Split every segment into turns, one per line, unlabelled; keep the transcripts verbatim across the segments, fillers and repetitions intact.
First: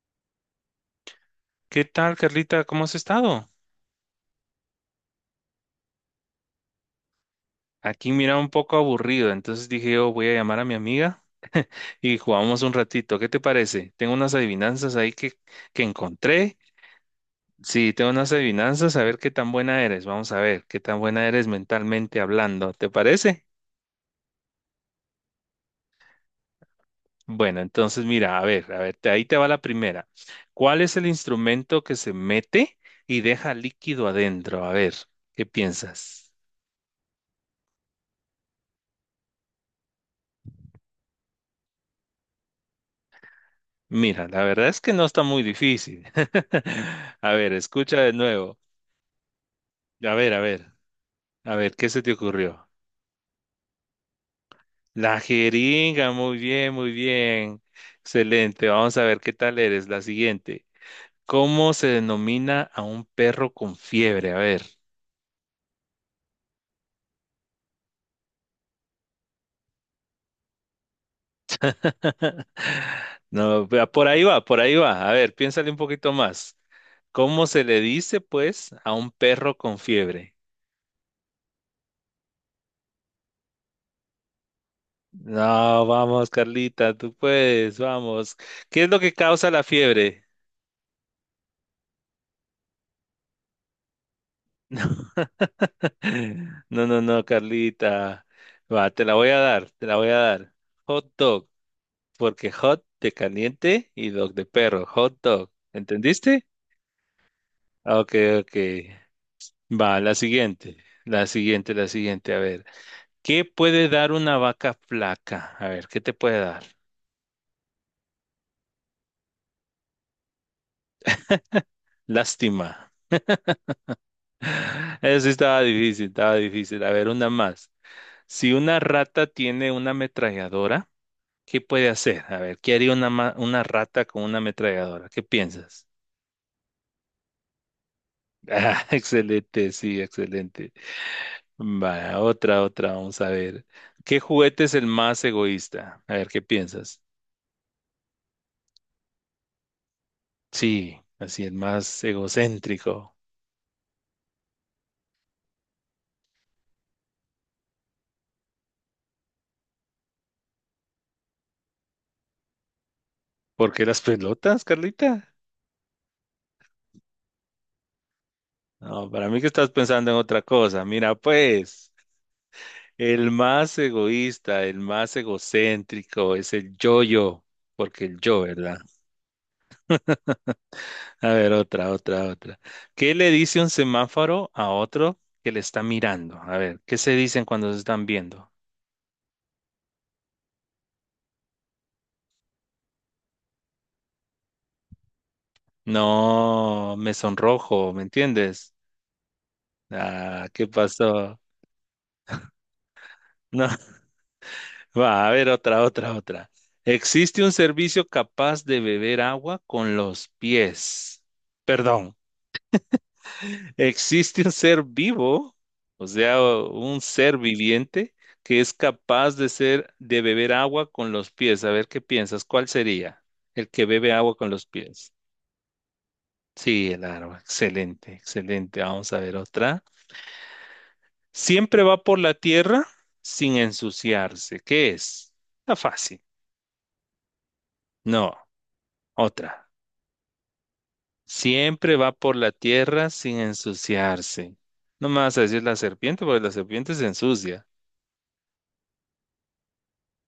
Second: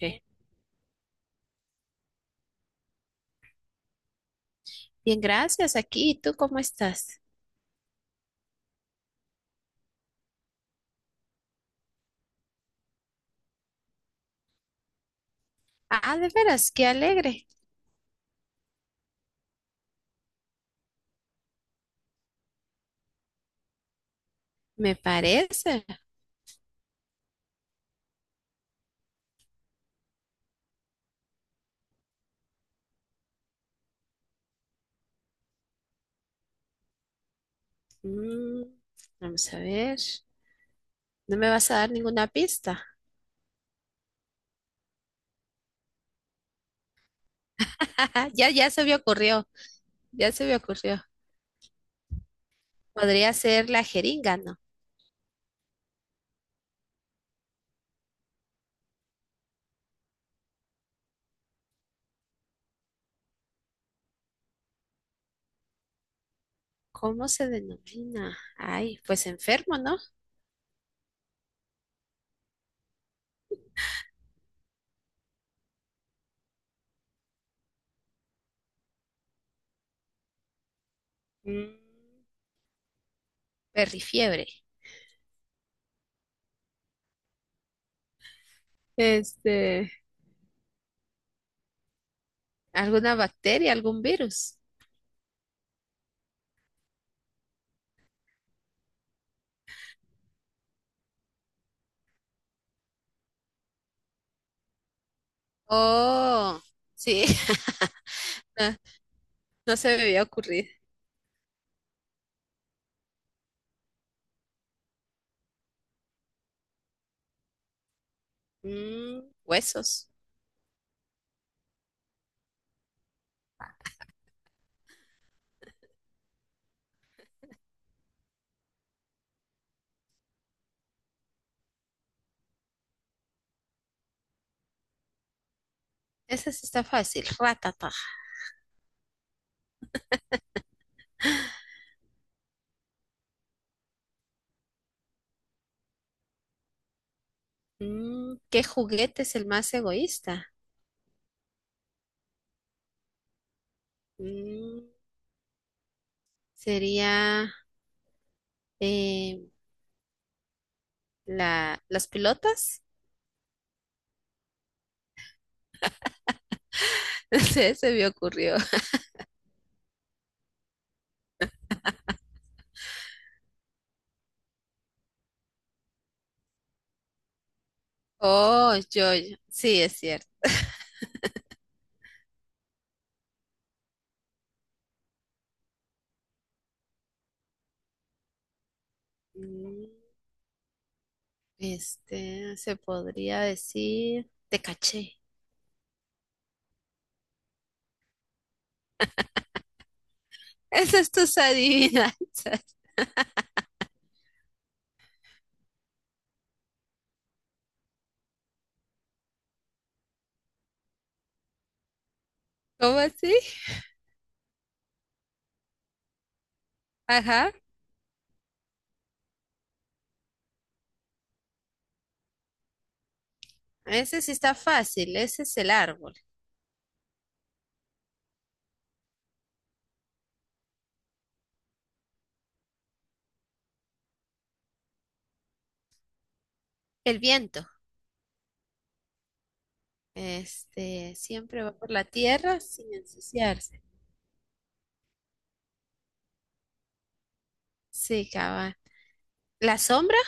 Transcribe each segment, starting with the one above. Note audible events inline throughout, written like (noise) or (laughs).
Eh,
¿Qué tal, Carlita? ¿Cómo has estado?
Bien, gracias. Aquí, ¿y tú cómo estás?
Aquí mira un poco aburrido, entonces dije yo voy a llamar a mi amiga y jugamos un ratito. ¿Qué te parece? Tengo unas adivinanzas ahí que, que
Ah, de
encontré.
veras, qué alegre.
Sí, tengo unas adivinanzas, a ver qué tan buena eres. Vamos a ver qué tan buena eres mentalmente hablando. ¿Te parece?
Me parece.
Bueno, entonces mira, a ver, a ver, te- ahí te va la primera. ¿Cuál es el instrumento que se mete y deja líquido adentro? A ver, ¿qué piensas?
Mm, vamos a ver. ¿No me vas a dar ninguna pista?
Mira, la verdad es que no está muy difícil. (laughs) A ver, escucha de
(laughs) ya,
nuevo.
ya se me ocurrió.
A
Ya
ver, a
se me
ver,
ocurrió.
a ver, ¿qué se te ocurrió?
Podría ser la jeringa, ¿no?
La jeringa, muy bien, muy bien. Excelente, vamos a ver qué tal eres. La siguiente. ¿Cómo se denomina a un perro con fiebre? A ver.
¿Cómo se denomina? Ay, pues enfermo, ¿no?
(laughs) No, vea, por ahí va, por ahí va. A ver, piénsale un poquito más. ¿Cómo se le dice, pues, a un perro con fiebre?
Mm, perrifiebre.
No, vamos, Carlita, tú puedes, vamos. ¿Qué es lo que causa la
Este,
fiebre?
¿alguna bacteria, algún virus?
(laughs) No, no, no, Carlita. Va, te la voy a dar, te la voy a dar. Hot dog, porque hot de caliente y dog de perro, hot dog. ¿Entendiste?
Oh, sí,
Ok, ok.
(laughs) no, no se
Va,
me
la
había ocurrido.
siguiente, la siguiente, la siguiente. A ver, ¿qué puede dar una vaca flaca? A ver, ¿qué te puede dar?
Mm, huesos.
Lástima. (laughs) Eso sí estaba difícil, estaba difícil. A ver, una más. Si una rata tiene una ametralladora, ¿qué puede hacer? A ver, ¿qué haría una, ma- una rata con una ametralladora? ¿Qué piensas? (laughs)
Esa sí está fácil. Ratata.
Ah, excelente, sí, excelente. Vaya, otra, otra, vamos a ver. ¿Qué juguete es el más egoísta? A ver, ¿qué piensas?
Mm, ¿Qué juguete es el más egoísta?
Sí, así el más egocéntrico.
Mm, sería eh, la, las pilotas.
¿Por qué las pelotas, Carlita?
(laughs) Se, se me ocurrió.
No, para mí que estás pensando en otra cosa. Mira, pues, el más egoísta, el más egocéntrico es el yo-yo, porque el yo,
Oh,
¿verdad?
yo, yo. Sí, es cierto.
(laughs) A ver, otra, otra, otra. ¿Qué le dice un semáforo a otro que le está mirando? A ver, ¿qué se dicen cuando se están viendo?
Mm, Este, se podría decir, te caché.
No, me sonrojo, ¿me entiendes? Ah, ¿qué
(laughs) esas es
pasó?
tus adivinanzas. (laughs)
No. (laughs) Va, a ver, otra, otra, otra. Existe un servicio capaz de beber agua con los pies. Perdón.
¿Cómo así?
Existe un ser vivo, o sea, un ser
Ajá.
viviente que es capaz de ser, de beber agua con los pies. A ver qué piensas, ¿cuál sería? El que bebe
Ese sí
agua con
está
los pies.
fácil. Ese es el árbol.
Sí, el agua. Excelente, excelente. Vamos a ver otra. Siempre va por la tierra sin ensuciarse. ¿Qué es? Está fácil.
El viento.
No, otra.
Este, siempre va por
Siempre
la
va por la
tierra sin
tierra sin
ensuciarse.
ensuciarse. No me vas a decir la serpiente, porque la serpiente se ensucia.
Sí, cabal. La sombra,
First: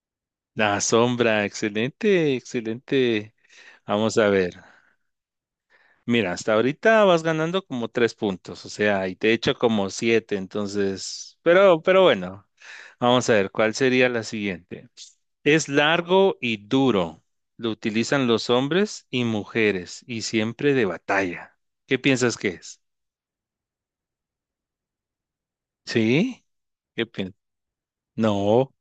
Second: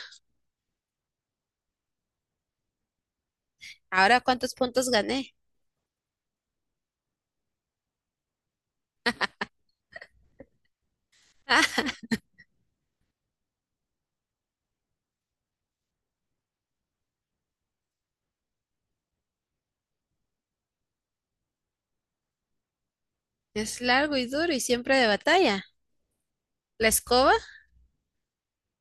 La sombra, excelente, excelente. Vamos
ahora
a
cuántos
ver.
puntos gané.
Mira, hasta ahorita vas ganando como tres puntos, o sea, y te he hecho como siete, entonces, pero, pero
(laughs)
bueno, vamos a ver, ¿cuál sería la siguiente? Es largo y duro. Lo utilizan los hombres y mujeres y siempre de batalla. ¿Qué piensas que es?
es largo y duro y siempre de batalla.
¿Sí?
La
¿Qué
escoba,
piensas? No,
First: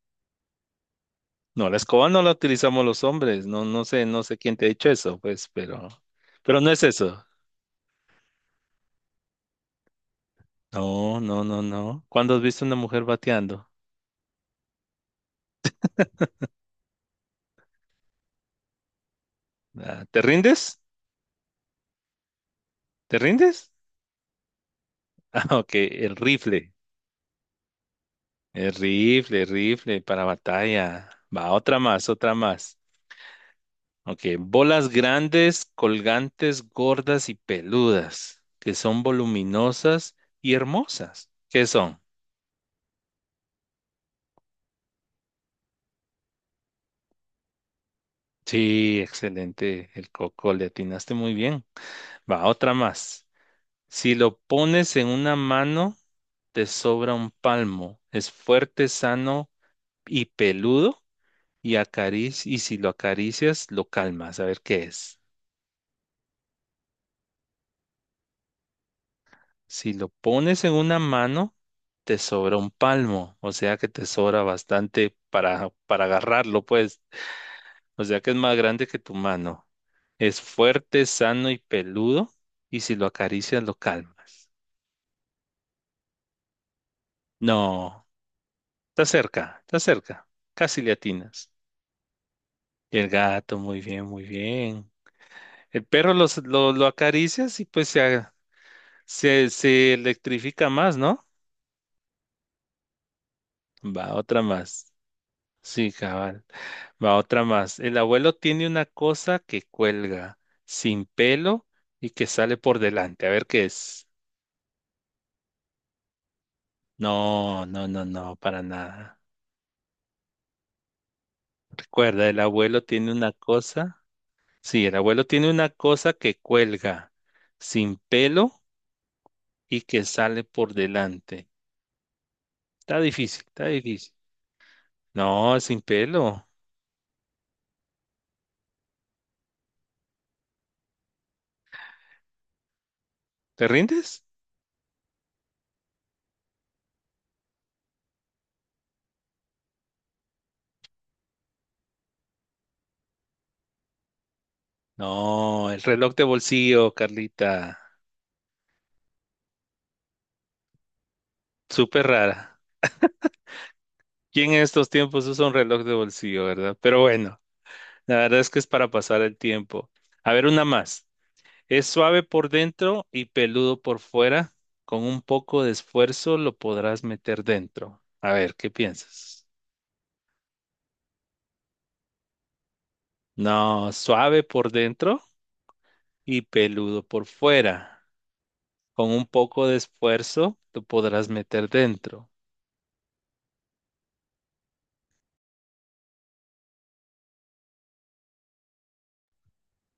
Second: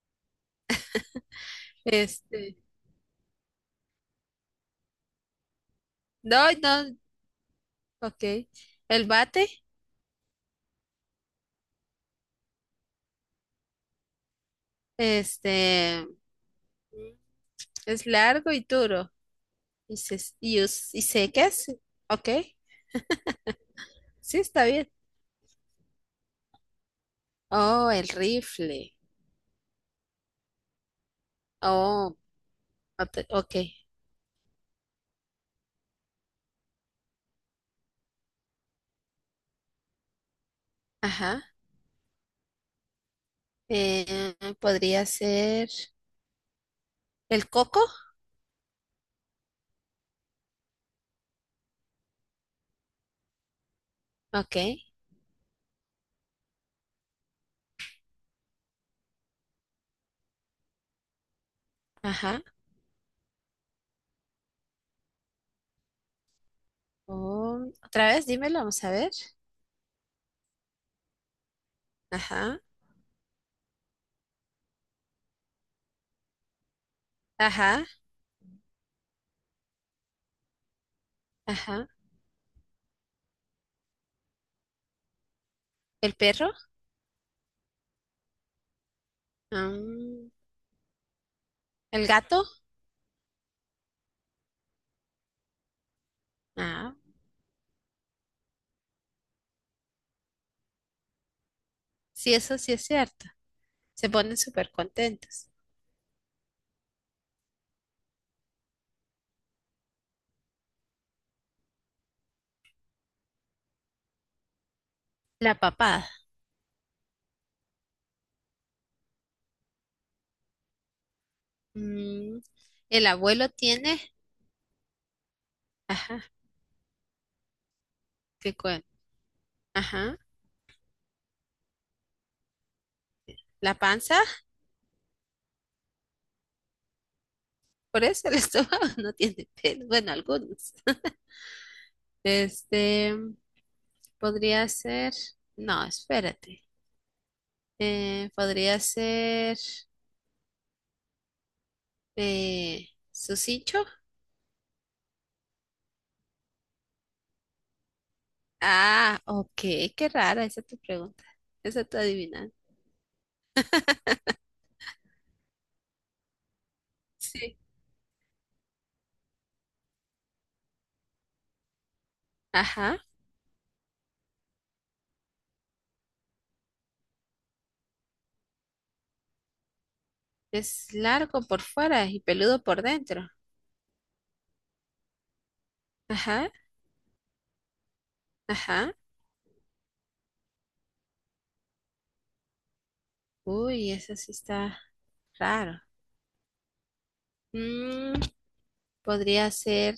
no, la escoba no la
este,
utilizamos los hombres. No, no sé, no sé quién te ha dicho eso, pues, pero,
no,
pero no es
no,
eso.
ok. El bate,
No, no, no, no. ¿Cuándo has visto una mujer bateando?
este, es largo y duro y
Ah,
se,
¿te
y,
rindes?
us- y secas, ok.
¿Te rindes? (laughs)
Sí, está bien.
Ah, ok, el rifle.
Oh, el
El
rifle.
rifle, el rifle para batalla. Va, otra más,
Oh,
otra más.
ot- ok.
Ok, bolas grandes, colgantes, gordas y peludas, que son voluminosas y hermosas.
Ajá.
¿Qué son?
Eh, podría ser el coco,
Sí, excelente, el coco, le atinaste muy bien. Va, otra más. Si lo
ok.
pones en una mano, te sobra un palmo. Es fuerte, sano y peludo. Y,
Ajá.
acarici- y si lo acaricias, lo calmas. A ver qué es.
Oh, otra vez, dímelo, vamos a ver.
Si lo pones en una mano, te sobra
Ajá,
un palmo. O sea que te sobra bastante para, para agarrarlo, pues.
ajá,
O sea que es más grande que tu mano. Es fuerte, sano y
ajá.
peludo. Y si lo acaricias, lo calmas.
¿El perro?
No, está cerca,
Ah,
está cerca.
mm,
Casi le atinas.
¿el gato?
Y el gato, muy bien, muy bien. El perro los- lo, lo
Ah,
acaricias y pues se, a- se, se electrifica más, ¿no?
sí, eso sí es cierto. Se
Va,
ponen
otra
súper
más.
contentos.
Sí, cabal. Va, otra más. El abuelo tiene una cosa que cuelga sin pelo y que sale por delante. A ver qué es.
La papada.
No, no, no, no, para nada. Recuerda,
Mm,
el abuelo
el
tiene una
abuelo tiene,
cosa. Sí, el abuelo tiene una cosa
ajá,
que cuelga sin pelo
qué cuen-
y que
ajá,
sale por delante. Está difícil, está
la
difícil.
panza.
No, sin pelo.
Por eso el (laughs) estómago no tiene pelo. Bueno, algunos. (laughs) Este, mm,
¿Te rindes?
podría ser, no, espérate. Eh, podría ser eh, su cincho.
No, el reloj de bolsillo, Carlita.
Ah, ok, qué rara esa tu pregunta. Esa tu
Súper
adivinanza.
rara. Y en estos tiempos usa un reloj de bolsillo, ¿verdad? Pero bueno,
Sí.
la verdad es que es para pasar el tiempo. A ver, una más. Es suave por
Ajá.
dentro y peludo por fuera. Con un poco de esfuerzo lo podrás meter dentro. A ver, ¿qué piensas?
Es largo por fuera y peludo por dentro.
No, suave por dentro y
Ajá,
peludo por fuera.
ajá.
Con un poco de esfuerzo tú podrás meter dentro.
Uy, eso sí está raro. Mm, podría ser.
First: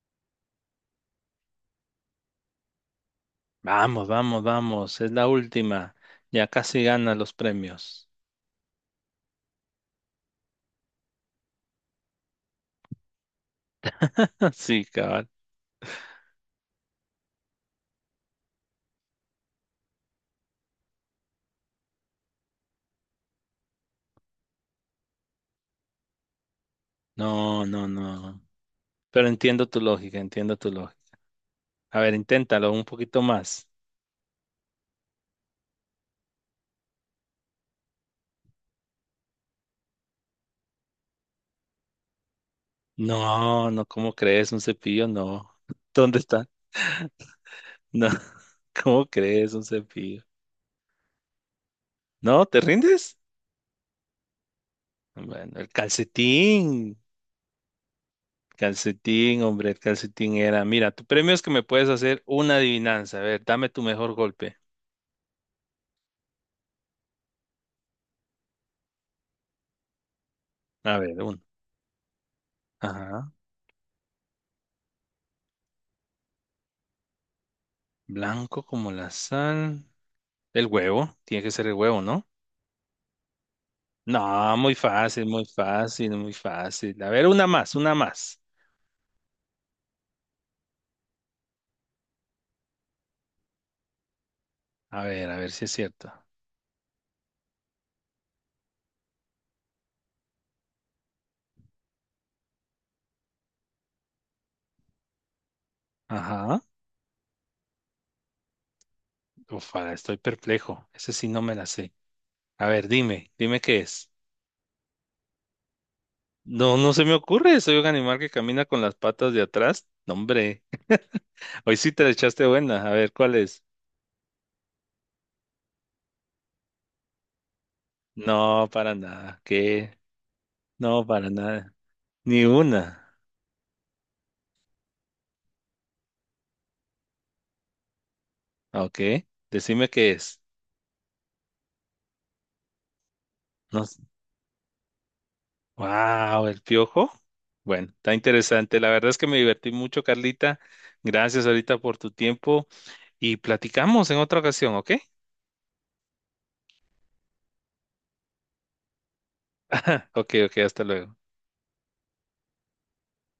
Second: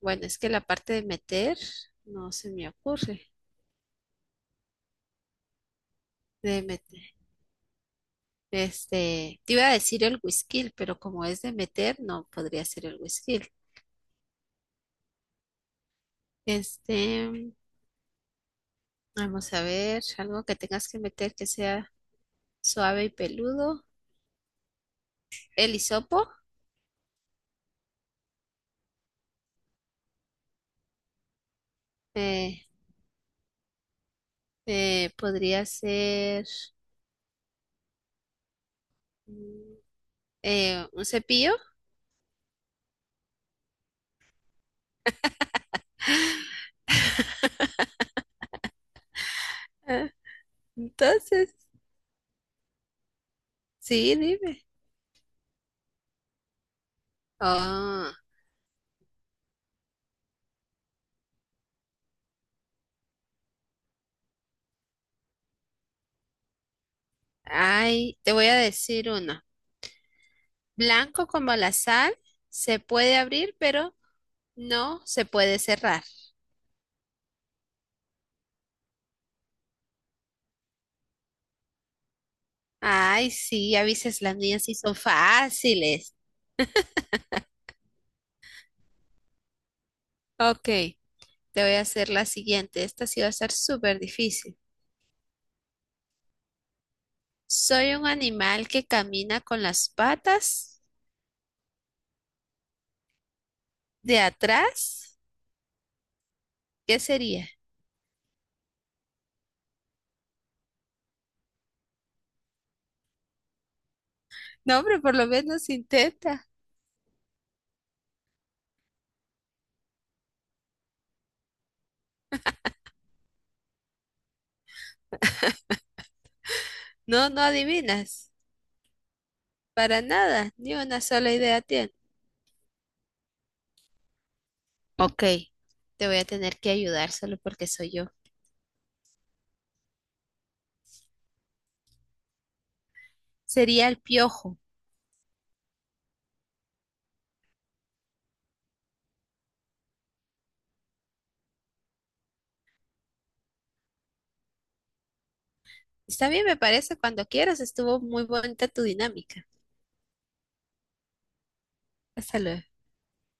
Bueno, es que la parte de meter no se me ocurre.
Vamos, vamos, vamos. Es la última. Ya
De
casi
meter.
ganas los premios.
Este, te iba a decir el whisky, pero como es de meter, no podría ser el whisky.
(laughs) Sí, cabal.
Este, vamos a ver, algo que tengas que meter que sea suave y peludo. El hisopo
No, no, no. Pero entiendo tu lógica, entiendo tu lógica. A ver,
eh,
inténtalo un poquito más.
eh, podría ser mm, eh, un cepillo.
No, no, ¿cómo crees? Un cepillo, no. (laughs) ¿Dónde está? No, (laughs) ¿cómo crees? Un
Ah,
cepillo.
entonces,
¿No? ¿Te rindes?
sí, dime.
Bueno, el calcetín.
Oh,
Calcetín, hombre, el calcetín era. Mira, tu premio es que me puedes hacer una adivinanza. A ver, dame tu mejor golpe.
ay, te voy a decir uno.
A ver,
Blanco
uno.
como la sal, se puede
Ajá.
abrir, pero no se puede cerrar.
Blanco como la sal. El huevo. Tiene que ser el huevo, ¿no?
Ay, sí, a veces las
No,
mías
muy
sí son
fácil, muy fácil,
fáciles.
muy fácil. A ver, una más, una más.
Ok, te voy a hacer la siguiente. Esta sí va a ser súper difícil.
A ver, a ver si es cierto.
Soy un animal que camina con las patas de atrás.
Ajá.
¿Qué sería?
Ufa, estoy perplejo. Ese sí no me la sé. A ver, dime, dime qué es.
No, hombre, por lo menos intenta.
No, no se me ocurre. Soy un animal que camina con las patas de atrás. No, hombre. (laughs) Hoy sí te la echaste buena. A ver, ¿cuál es?
No, no adivinas.
No, para nada. ¿Qué?
Para nada, ni una
No, para
sola idea
nada.
tiene.
Ni una.
Ok, te voy a tener que ayudar solo porque soy yo.
Ah, ok. Decime qué es. No.
Sería el piojo.
Wow, el piojo. Bueno, está interesante. La verdad es que me divertí mucho, Carlita. Gracias ahorita por tu tiempo y platicamos en otra ocasión, ¿ok?
Está bien, me parece, cuando quieras. Estuvo muy bonita tu dinámica.
(laughs) Ok, ok, hasta luego.
Hasta luego.